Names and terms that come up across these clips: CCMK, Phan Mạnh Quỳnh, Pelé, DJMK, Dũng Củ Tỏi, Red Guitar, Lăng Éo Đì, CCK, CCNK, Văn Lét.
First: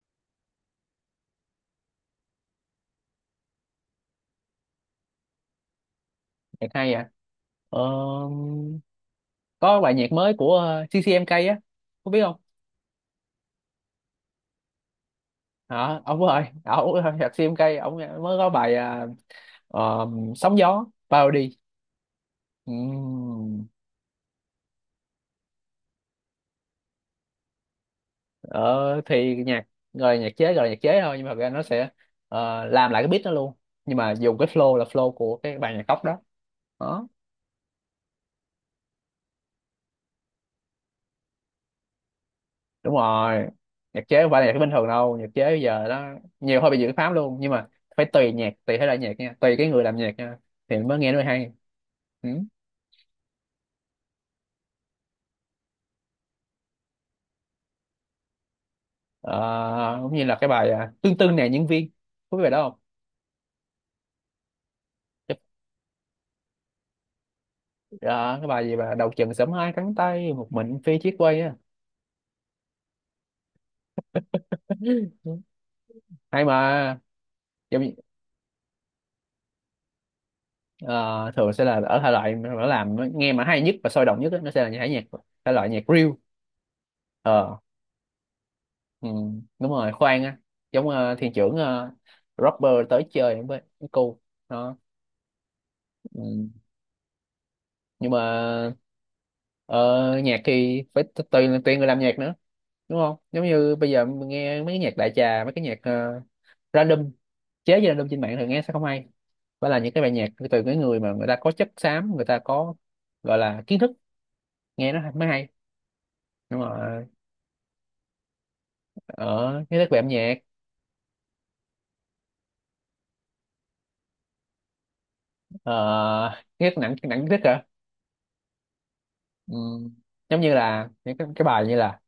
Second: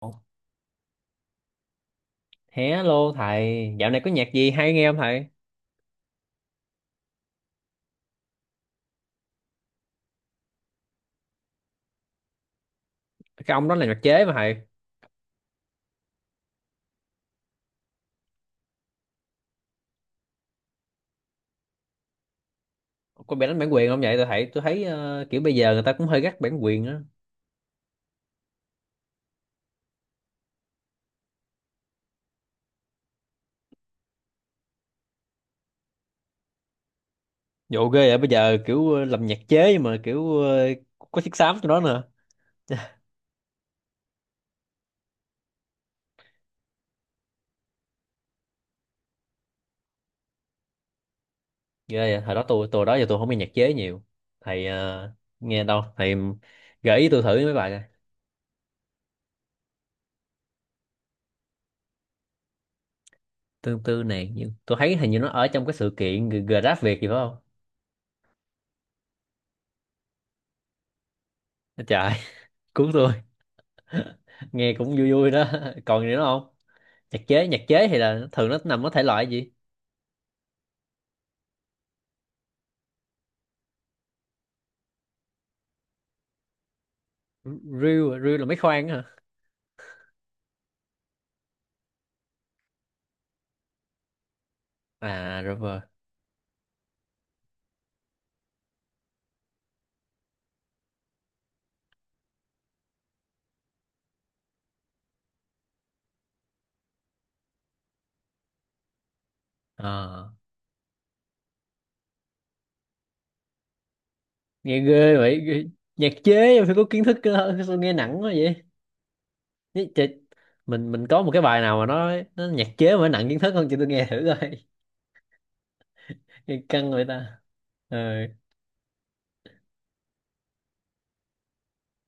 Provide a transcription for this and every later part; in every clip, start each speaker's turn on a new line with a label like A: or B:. A: Ồ, hello thầy, dạo này có nhạc gì hay nghe không thầy?
B: Nhạc hay à? ờ, có bài nhạc mới của CCMK á, có biết không?
A: Cái ông đó là nhạc chế mà thầy.
B: Hả ông ơi ông, nhạc CCMK ông mới có bài à? ờ, Sóng gió parody.
A: Có bị đánh
B: Ừm,
A: bản quyền không vậy? Tôi thấy kiểu bây giờ người ta cũng hơi gắt bản quyền á.
B: ờ, thì nhạc, nhạc chế rồi, nhạc chế thôi, nhưng mà thật ra nó sẽ, làm lại cái beat đó luôn, nhưng mà dùng cái flow là flow của cái bài nhạc gốc đó.
A: Dụ ghê vậy bây giờ kiểu làm nhạc chế mà kiểu có chiếc xám trong đó nữa.
B: Đúng rồi, nhạc chế không phải là nhạc bình thường đâu, nhạc chế bây giờ nó nhiều hơi bị dự pháp luôn, nhưng mà phải tùy nhạc, tùy thể loại nhạc nha, tùy cái người làm nhạc nha thì mới nghe nó mới hay.
A: Ghê vậy,
B: Ừ.
A: hồi đó tôi đó giờ tôi không nghe nhạc chế nhiều. Thầy nghe đâu? Thầy gợi ý tôi thử mấy bài coi.
B: Ờ, cũng như là cái bài à, tương tư nè nhân viên, có biết bài đó không?
A: Tương tư này nhưng tôi thấy hình như nó ở trong cái sự kiện Grab Việt gì phải không?
B: Ờ, cái bài gì mà đầu chừng sớm hai cánh tay một mình phi chiếc quay á.
A: Trời, cứu tôi. Nghe cũng vui vui đó. Còn gì nữa
B: Hay
A: không?
B: mà.
A: nhạc chế nhạc
B: Giống
A: chế
B: như,
A: thì là thường nó nằm ở thể loại gì?
B: ờ, thường sẽ là ở thể loại mà nó làm nó nghe mà hay nhất và sôi động nhất á, nó sẽ là những thể nhạc, thể loại nhạc reel.
A: Reel à? Reel là mấy khoan á hả?
B: Ừ, đúng rồi, khoan á. Giống ờ, thiên trưởng ờ, rapper tới chơi với cô đó.
A: À rồi.
B: Ừ. Nhưng mà ờ, nhạc thì phải tùy, người làm nhạc nữa, đúng không? Giống như bây giờ mình nghe mấy cái nhạc đại trà, mấy cái nhạc ờ, random, chế với random trên mạng thì nghe sẽ không hay. Phải là những cái bài nhạc
A: À,
B: từ cái người mà người ta có chất xám, người ta có, gọi là, kiến thức,
A: nghe
B: nghe nó
A: ghê
B: mới
A: vậy
B: hay.
A: ghê. Nhạc chế
B: Nhưng
A: mà phải có kiến
B: mà
A: thức cơ hơn, sao nghe nặng quá vậy?
B: ở cái
A: Nhớ
B: đất về
A: chị,
B: âm nhạc,
A: mình có một cái bài nào mà nó nhạc chế mà nó nặng kiến thức không chị, tôi nghe thử coi.
B: uh,
A: Nghe
B: nghe
A: căng
B: nặng
A: vậy
B: nặng
A: ta.
B: nhất hả?
A: Ờ,
B: Ừ. Giống như là những cái bài như là,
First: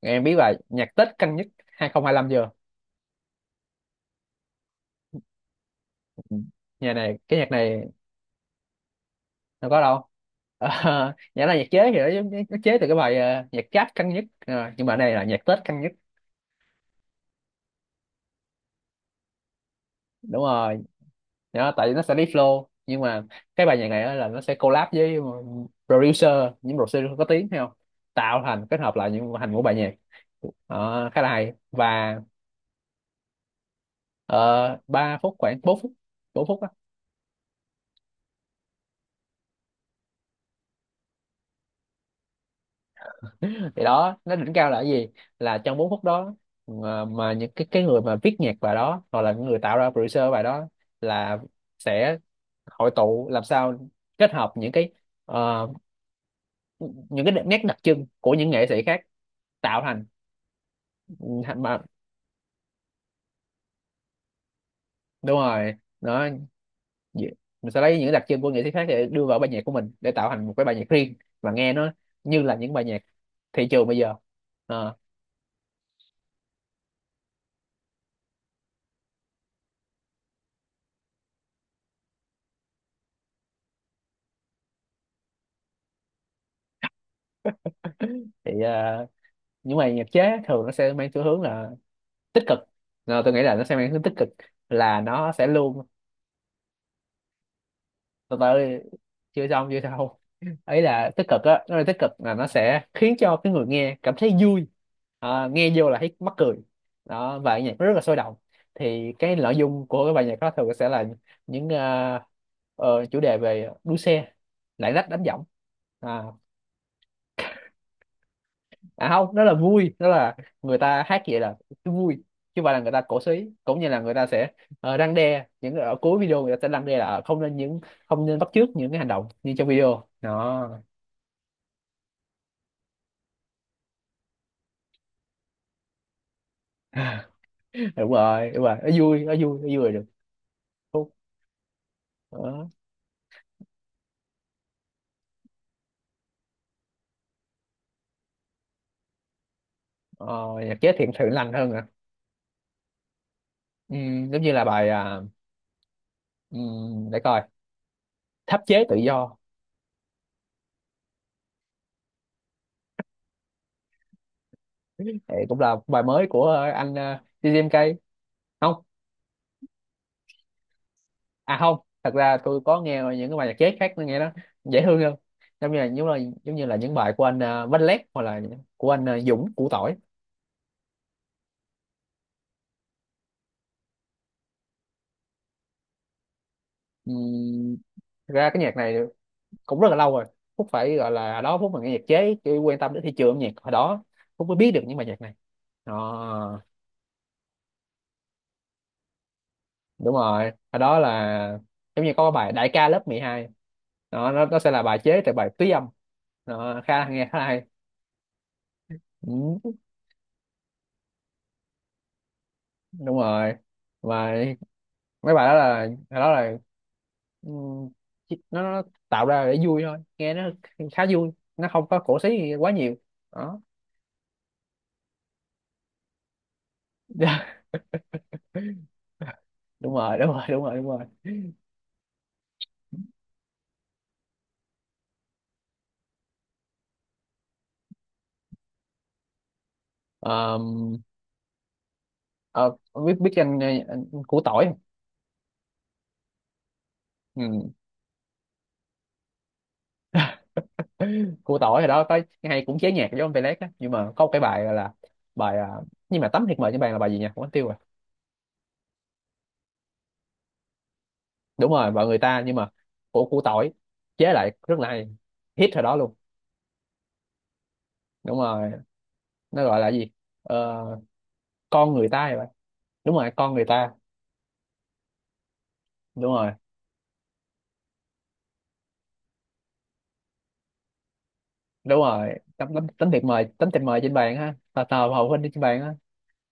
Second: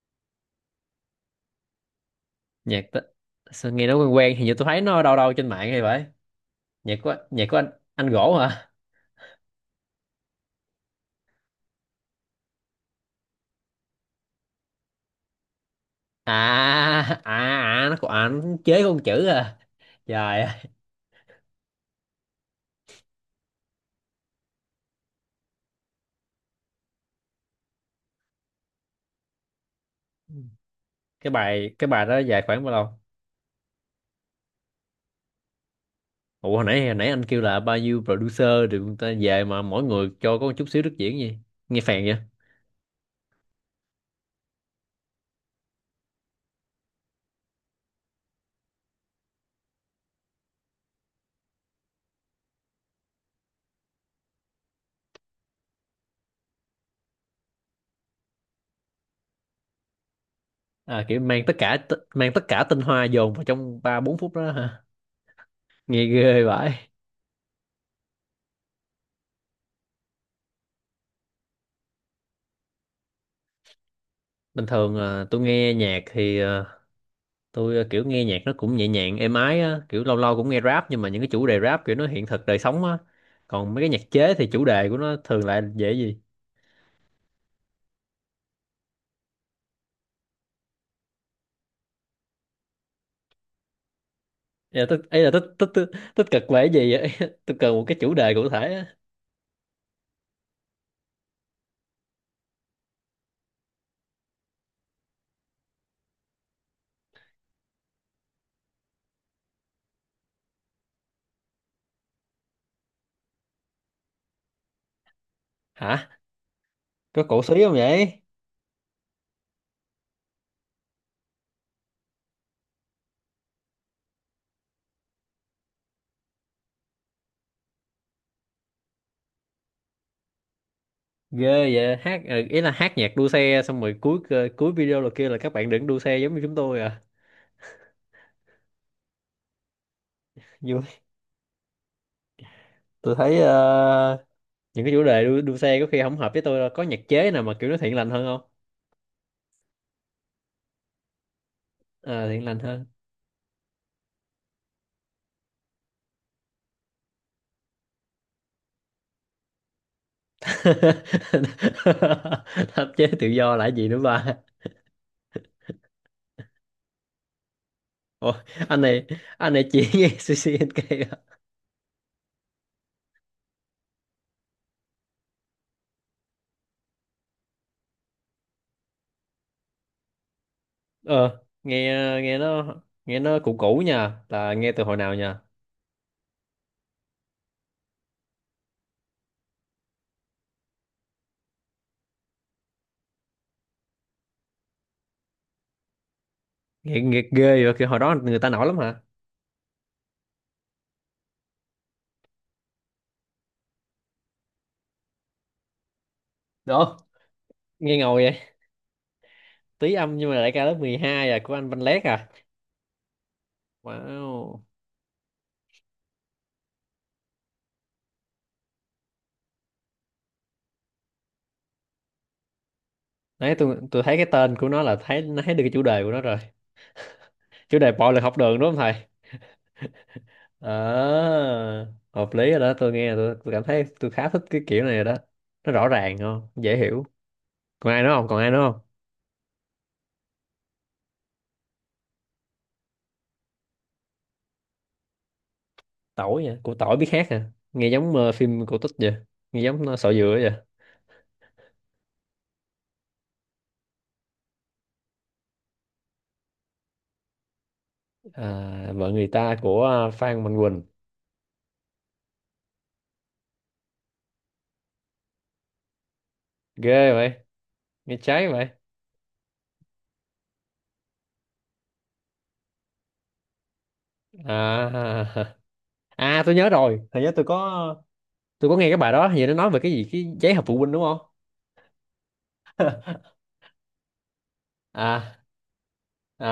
B: em biết bài nhạc Tết căng nhất 2025 chưa?
A: nhạc ta... sao nghe nó quen quen, hình như tôi thấy nó đâu đâu trên mạng hay vậy.
B: Ừ. Nhà
A: Nhạc của
B: này cái
A: nhạc
B: nhạc
A: của anh
B: này
A: anh gỗ hả?
B: đâu có đâu. Ờ, nhạc là nhạc chế thì nó, nó chế từ cái bài ờ, nhạc Giáp căng nhất. Ờ, nhưng mà đây là nhạc Tết căng nhất.
A: À à à, nó còn à, nó chế con chữ à, trời
B: Đúng
A: ơi.
B: rồi. Đó, tại vì nó sẽ đi flow, nhưng mà cái bài nhạc này á là nó sẽ collab với ờ, producer, những producer có tiếng hay không, tạo thành, kết hợp lại thành một bài nhạc. Ờ, khá là
A: cái
B: hay.
A: bài cái bài
B: Và
A: đó dài khoảng bao lâu?
B: 3 phút, khoảng 4 phút, 4
A: Ủa
B: phút.
A: hồi nãy anh kêu là bao nhiêu producer rồi, người ta về mà mỗi người cho có một chút xíu đức diễn gì, nghe phèn vậy.
B: Thì đó, nó đỉnh cao là cái gì, là trong 4 phút đó mà những cái người mà viết nhạc bài đó hoặc là những người tạo ra producer bài đó là sẽ hội tụ làm sao kết hợp những cái, ờ, những cái nét đặc trưng của những nghệ sĩ khác, tạo thành,
A: À kiểu mang tất
B: thành
A: cả
B: mà.
A: mang tất cả tinh hoa dồn vào trong ba bốn phút đó hả?
B: Đúng rồi,
A: Nghe
B: nó,
A: ghê vậy.
B: mình sẽ lấy những đặc trưng của nghệ sĩ khác để đưa vào bài nhạc của mình để tạo thành một cái bài nhạc riêng và nghe nó như là những bài nhạc thị trường bây giờ.
A: Bình
B: Ờ,
A: thường à, tôi nghe nhạc thì à, tôi à, kiểu nghe nhạc nó cũng nhẹ nhàng êm ái á, kiểu lâu lâu cũng nghe rap nhưng mà những cái chủ đề rap kiểu nó hiện thực đời sống á. Còn mấy cái nhạc chế thì chủ đề của nó thường lại dễ gì?
B: thì ờ, những bài nhạc chế thường nó sẽ mang xu hướng là tích cực. Ờ, tôi nghĩ là nó sẽ mang tính tích cực, là
A: Ấy là
B: nó
A: tích
B: sẽ
A: tích
B: luôn,
A: Tích tích cực về cái gì vậy? Tôi cần một cái chủ đề
B: từ từ,
A: cụ thể á.
B: chưa xong chưa xong, ấy là tích cực á, nó là tích cực là nó sẽ khiến cho cái người nghe cảm thấy vui. Ờ, nghe vô là thấy mắc cười đó, và nhạc nó rất là sôi động. Thì cái nội dung của cái bài nhạc đó thường sẽ là những ờ, chủ đề về đua xe, lạng lách đánh võng.
A: Hả,
B: À,
A: có cổ xí không vậy?
B: à không, nó là vui, nó là người ta hát vậy là cái vui chứ không phải là người ta cổ súy. Cũng như là người ta sẽ, ờ, răn đe, những ở cuối video người ta sẽ răn đe là ờ, không nên những, không nên bắt chước những cái hành động như trong video đó.
A: Ghê vậy, hát ý là hát nhạc đua xe xong rồi cuối video là kia là các bạn đừng đua xe giống như chúng tôi à.
B: Đúng rồi đúng rồi, nó vui, nó vui, nó vui là được.
A: Vui.
B: Phúc. Đó.
A: Tôi thấy những cái chủ đề đua xe có khi không hợp với tôi, đâu có nhạc chế nào mà kiểu nó thiện lành hơn không?
B: Ờ, nhạc chế thiện thượng lành hơn à?
A: Ờ, thiện lành hơn.
B: Ừ, giống như là bài à, ừ, để coi, tháp chế tự do.
A: Pháp chế tự do là cái gì nữa ba?
B: Thì cũng là bài mới của ờ, anh DJMK.
A: Ủa, anh
B: Không.
A: này anh này chỉ nghe CCNK à?
B: À không, thật ra tôi có nghe những cái bài nhạc jazz khác nó nghe nó dễ thương hơn. Giống như là, giống như là những bài của anh Văn Lét, hoặc là của anh ờ, Dũng Củ Tỏi.
A: Ờ nghe, nghe nó nghe nó cũ cũ nha, là nghe từ hồi nào nha.
B: Ừm, thật ra cái nhạc này cũng rất là lâu rồi. Phúc phải gọi là, đó Phúc mà nghe nhạc chế chứ quan tâm đến thị trường âm nhạc hồi đó Phúc mới biết được những bài nhạc này đó.
A: Nghe ghê vậy, kiểu hồi đó người ta nổi lắm hả?
B: Đúng rồi, hồi đó là giống như có cái bài Đại ca lớp 12 đó, nó sẽ là bài chế tại bài túy âm đó,
A: Được.
B: khá là nghe khá là hay.
A: Nghe ngồi vậy.
B: Ừ,
A: Tí âm nhưng mà đại ca lớp 12 à của anh Văn Lét à.
B: đúng rồi. Và
A: Wow.
B: mấy bài đó là, ừm, nó tạo ra để vui thôi, nghe nó khá vui, nó không có cổ xí gì quá nhiều
A: Đấy
B: đó.
A: tôi thấy cái tên của nó là thấy nó thấy được cái chủ đề của nó rồi. Chủ đề bạo lực học đường đúng không thầy?
B: đúng rồi đúng rồi đúng
A: Ờ
B: rồi đúng rồi.
A: hợp lý rồi đó, tôi nghe tôi cảm thấy tôi khá thích cái kiểu này rồi đó. Nó rõ ràng, không dễ hiểu. Còn ai nữa không?
B: Ờm, ờ, ông biết, biết anh củ tỏi không?
A: Tỏi vậy, của tỏi biết hát à, nghe giống phim cổ tích vậy, nghe giống sọ dừa vậy.
B: Ừ. Củ tỏi hồi đó có hay cũng chế nhạc giống ông Pelé đó, nhưng mà có một cái bài gọi là bài à, nhưng mà tấm thiệt mời trên bàn là bài gì nhỉ, quên tiêu rồi.
A: À, vợ người ta của Phan Mạnh Quỳnh.
B: Đúng rồi, bài người ta nhưng mà của củ tỏi chế lại rất là hay, hit hồi đó luôn.
A: Ghê vậy, nghe
B: Đúng
A: cháy vậy.
B: rồi, nó gọi là gì, ờ, con người ta vậy, đúng rồi, con người ta.
A: À.
B: Đúng
A: À
B: rồi.
A: tôi nhớ rồi thầy, nhớ tôi có nghe cái bài đó, hình như nó nói về cái gì cái giấy họp phụ huynh đúng không?
B: Đúng rồi, tấm tấm tấm thiệp mời trên bàn ha, tờ tờ hậu
A: à
B: huynh trên bàn ha.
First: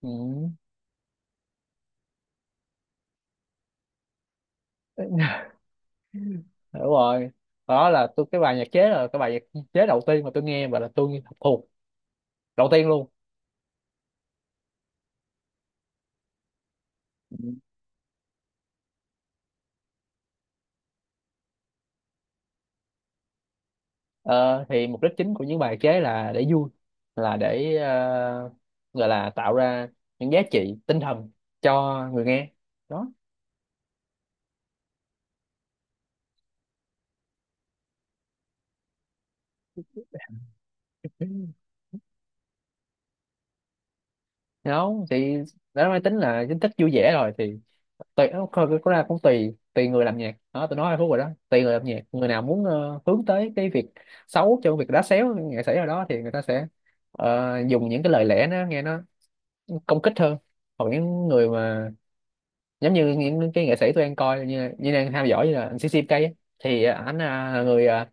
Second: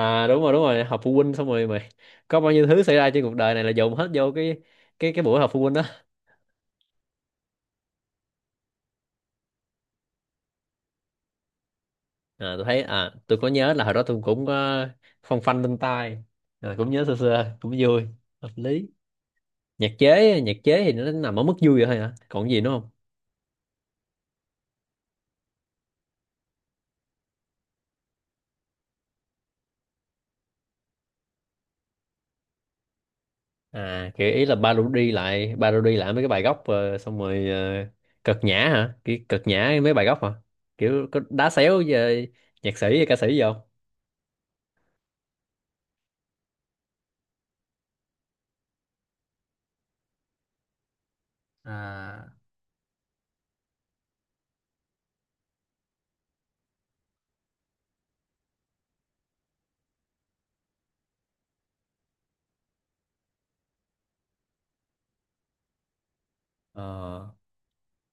B: Ừ.
A: đúng rồi đúng rồi họp phụ huynh xong rồi mày có bao nhiêu thứ xảy ra trên cuộc đời này là dồn hết vô cái buổi họp phụ huynh đó.
B: Đúng rồi, đó là cái bài nhạc chế, là cái bài nhạc chế đầu tiên mà tôi nghe và là tôi học thuộc
A: À tôi
B: đầu
A: thấy
B: tiên luôn.
A: à tôi có nhớ là hồi đó tôi cũng có phong phanh lên tai à, cũng nhớ sơ
B: Ừ.
A: sơ cũng vui. Hợp lý. Nhạc chế thì nó nằm ở mức vui vậy thôi hả, còn gì nữa không?
B: Ờ, thì mục đích chính của những bài chế là để vui, là để ờ, gọi là tạo ra những giá trị tinh thần cho người nghe đó.
A: À kiểu ý là parody lại mấy cái bài gốc xong rồi ờ, cợt nhã hả, kiểu cợt nhã mấy bài gốc hả, kiểu có đá xéo về nhạc sĩ hay ca sĩ gì không?
B: Thì không thì đã nói tính là tính thích vui vẻ rồi. Thì tùy nó coi cái ra, cũng tùy, tùy người làm nhạc đó, tôi nói hai phút rồi đó. Tùy người làm nhạc, người
A: À
B: nào muốn ờ, hướng tới cái việc xấu, cho việc đá xéo nghệ sĩ nào đó, thì người ta sẽ ờ, dùng những cái lời lẽ nó nghe nó công kích hơn. Hoặc những người mà giống như những cái nghệ sĩ tôi đang coi như, đang theo dõi như là anh CCK ấy,
A: ờ
B: thì anh à, là người à,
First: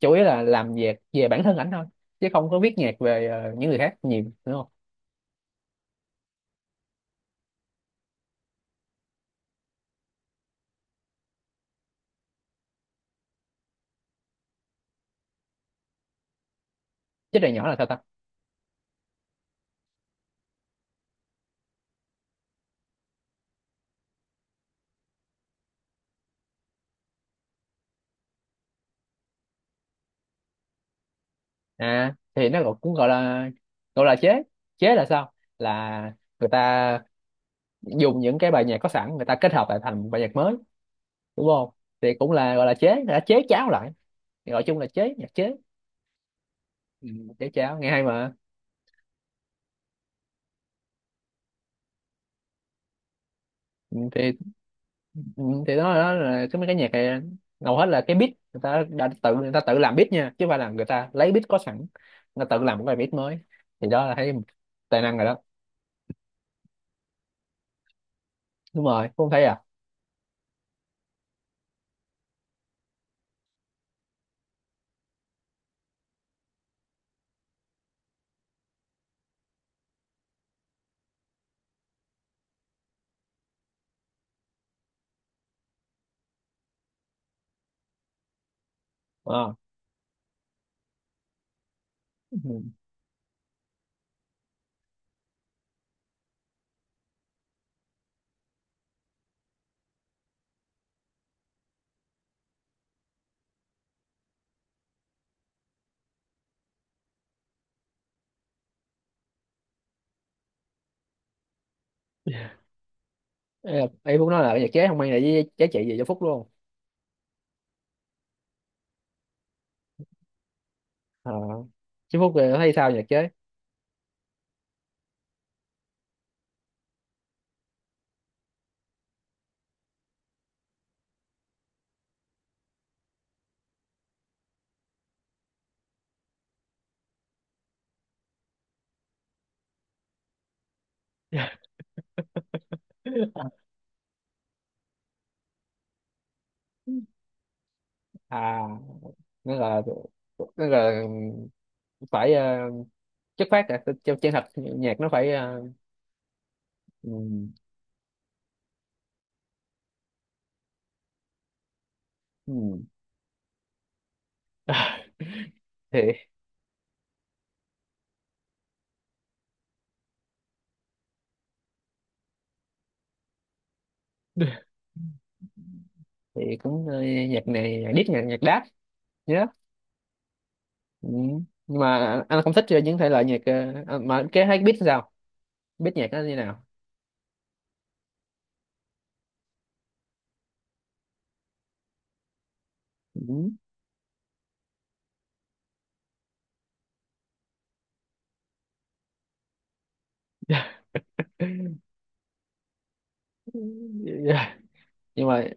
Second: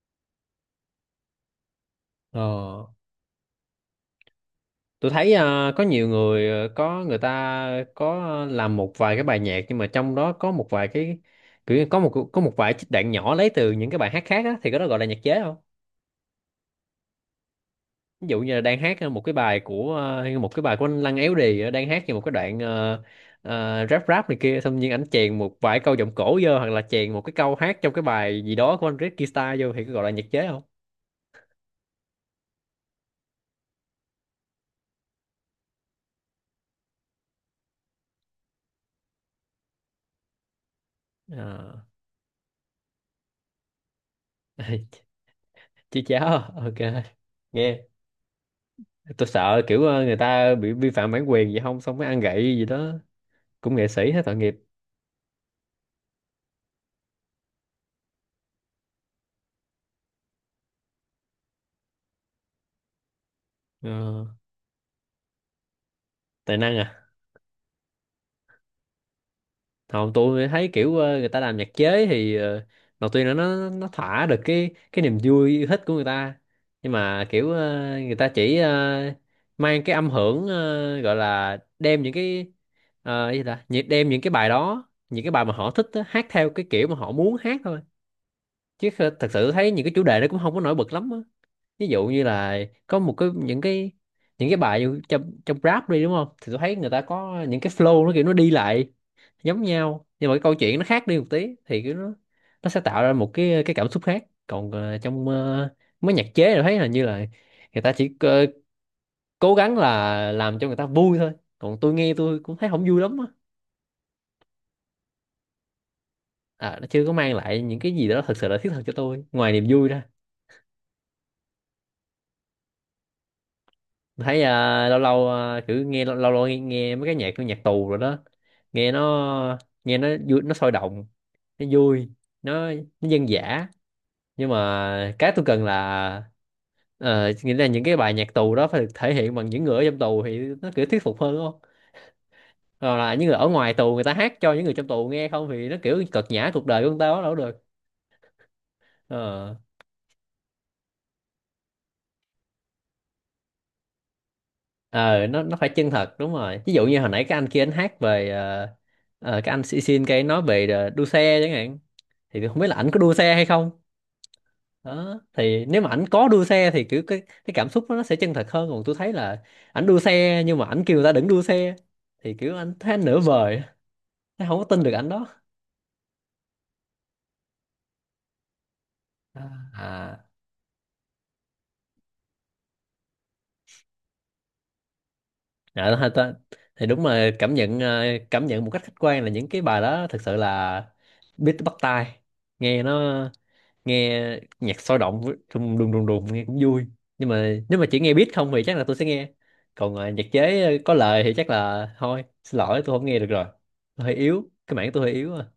B: chủ yếu là làm việc về bản thân ảnh thôi, chứ không có viết
A: ờ,
B: nhạc về ờ, những người khác nhiều, đúng không?
A: tôi thấy có nhiều người ờ, có người ta có làm một vài cái bài nhạc nhưng mà trong đó có một vài cái, kiểu như có một vài trích đoạn nhỏ lấy từ những cái bài hát khác á, thì cái đó gọi là nhạc chế không?
B: Chứ này nhỏ là sao ta?
A: Ví dụ như là đang hát một cái bài của một cái bài của anh Lăng Éo Đì ờ, đang hát như một cái đoạn rap rap này kia xong nhiên anh chèn một vài câu giọng cổ vô, hoặc là chèn một cái câu hát trong cái bài gì đó của anh Red Guitar vô thì có gọi là nhạc chế không?
B: À, thì nó cũng, gọi là, gọi là chế. Chế là sao, là người ta dùng những cái bài nhạc có sẵn, người ta kết hợp lại thành một bài nhạc mới, đúng không?
A: À.
B: Thì cũng là gọi là chế, người ta chế cháo lại, thì gọi chung là chế, nhạc chế.
A: Chứ cháo à? Ok.
B: Ừ, chế cháo
A: Nghe,
B: nghe hay mà.
A: tôi sợ kiểu người ta bị vi phạm bản quyền gì không xong mới ăn gậy gì đó, cũng nghệ
B: Ừ,
A: sĩ hết
B: thì
A: tội nghiệp.
B: ừ, thì đó, đó là cái mấy cái nhạc này hầu hết là cái beat người ta đã tự, người ta tự làm beat nha, chứ không phải là người ta lấy beat có sẵn, người ta tự làm một bài beat mới, thì đó là
A: Ờ,
B: thấy tài năng rồi đó.
A: tài năng à.
B: Đúng rồi, cũng thấy à.
A: Không, tôi thấy kiểu người ta làm nhạc chế thì ờ, đầu tiên là nó thỏa được cái niềm vui yêu thích của người ta, nhưng mà kiểu ờ, người ta chỉ ờ, mang cái âm hưởng ờ, gọi là đem những cái ờ, cái gì ta đem những cái bài đó, những cái bài mà họ thích á, hát theo cái kiểu mà họ muốn hát thôi, thật sự
B: Ờ.
A: thấy những cái chủ đề nó cũng không có nổi bật lắm á. Ví dụ như là
B: Ừ.
A: có một cái những cái, những cái bài như trong trong rap đi đúng không, thì tôi thấy người ta có những cái flow nó kiểu nó đi lại giống nhau nhưng mà cái câu chuyện nó khác đi một tí thì kiểu nó sẽ tạo ra một cái cảm xúc khác, còn trong mấy nhạc chế tôi thấy là như là người ta chỉ cố gắng là làm cho người ta vui thôi, còn tôi nghe tôi cũng thấy không vui lắm á.
B: Ý là, ý Phúc nói là nhạc chế không mang lại với giá trị gì cho Phúc luôn
A: À, nó chưa có mang lại những cái gì đó thật sự là thiết thực cho tôi ngoài niềm vui ra.
B: à? Chứ Phúc thì thấy sao nhạc chế?
A: Thấy à, lâu lâu à, kiểu nghe lâu lâu, nghe mấy cái nhạc của nhạc tù rồi đó. Nghe nó, nghe nó vui, nó sôi động, nó vui, nó nó dân dã, nhưng mà cái tôi cần là nghĩa là những cái bài nhạc tù đó phải được thể hiện bằng những người ở trong tù thì nó kiểu thuyết phục hơn không, rồi là những người ở ngoài tù người ta hát cho những người trong tù nghe không thì nó kiểu cợt nhã cuộc đời của người ta quá, đâu có được.
B: À,
A: Ờ
B: nó là, nó là phải ờ, chất phát à, chân, chân thật, nhạc nó
A: ờ,
B: phải
A: nó
B: ờ,
A: phải chân thật đúng rồi, ví dụ như hồi
B: ừ,
A: nãy cái anh kia anh hát về cái anh xin xin cái nói về đua xe chẳng hạn, thì tôi không biết là
B: ừ.
A: ảnh có đua xe hay không. Đó thì nếu mà
B: thì
A: ảnh có đua xe thì kiểu cái cảm xúc nó sẽ chân thật hơn, còn tôi thấy là ảnh đua xe nhưng mà ảnh kêu người ta đừng đua xe thì kiểu anh thấy anh nửa vời, thấy không có tin được ảnh đó.
B: thì cũng ờ, nhạc này nhạc diss, nhạc, nhạc đáp,
A: À,
B: nhớ.
A: à.
B: Ừ. Nhưng mà anh không thích những thể loại nhạc ờ, à, mà cái hay biết sao, biết nhạc
A: Dạ,
B: nó như nào.
A: thì đúng là cảm nhận một cách khách quan là những cái bài đó thực sự là beat bắt tai, nghe nó,
B: Ừ.
A: nghe nhạc sôi động với- đùng đùng đùng đùng nghe cũng vui, nhưng mà nếu mà chỉ nghe beat không thì chắc là tôi sẽ nghe, còn nhạc chế có lời thì chắc là thôi xin lỗi tôi không nghe được rồi. tôi hơi yếu cái mảng tôi hơi
B: Nhưng
A: yếu à.
B: mà,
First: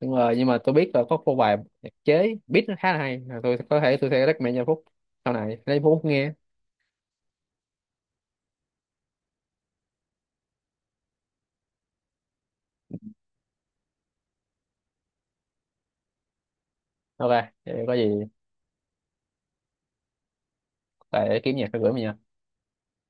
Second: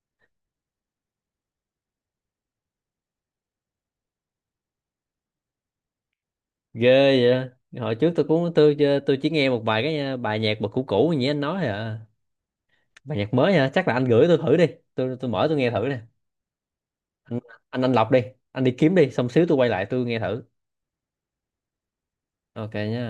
B: đúng rồi, nhưng mà tôi biết là có một bài nhạc chế beat nó khá là hay, là tôi có thể tôi sẽ recommend cho Phúc sau này, lấy Phúc nghe.
A: Ghê vậy, hồi trước tôi cũng tôi ờ, tôi chỉ nghe một vài cái bài nhạc mà cũ cũ như anh nói thôi à. Bài nhạc mới hả, chắc là anh gửi tôi thử đi, tôi mở tôi nghe thử nè.
B: OK.
A: Anh, anh
B: Vậy
A: anh
B: có
A: lọc đi,
B: gì
A: anh đi kiếm đi xong xíu tôi quay lại tôi nghe thử.
B: phải kiếm nhạc rồi gửi mình nha.
A: Ok nha.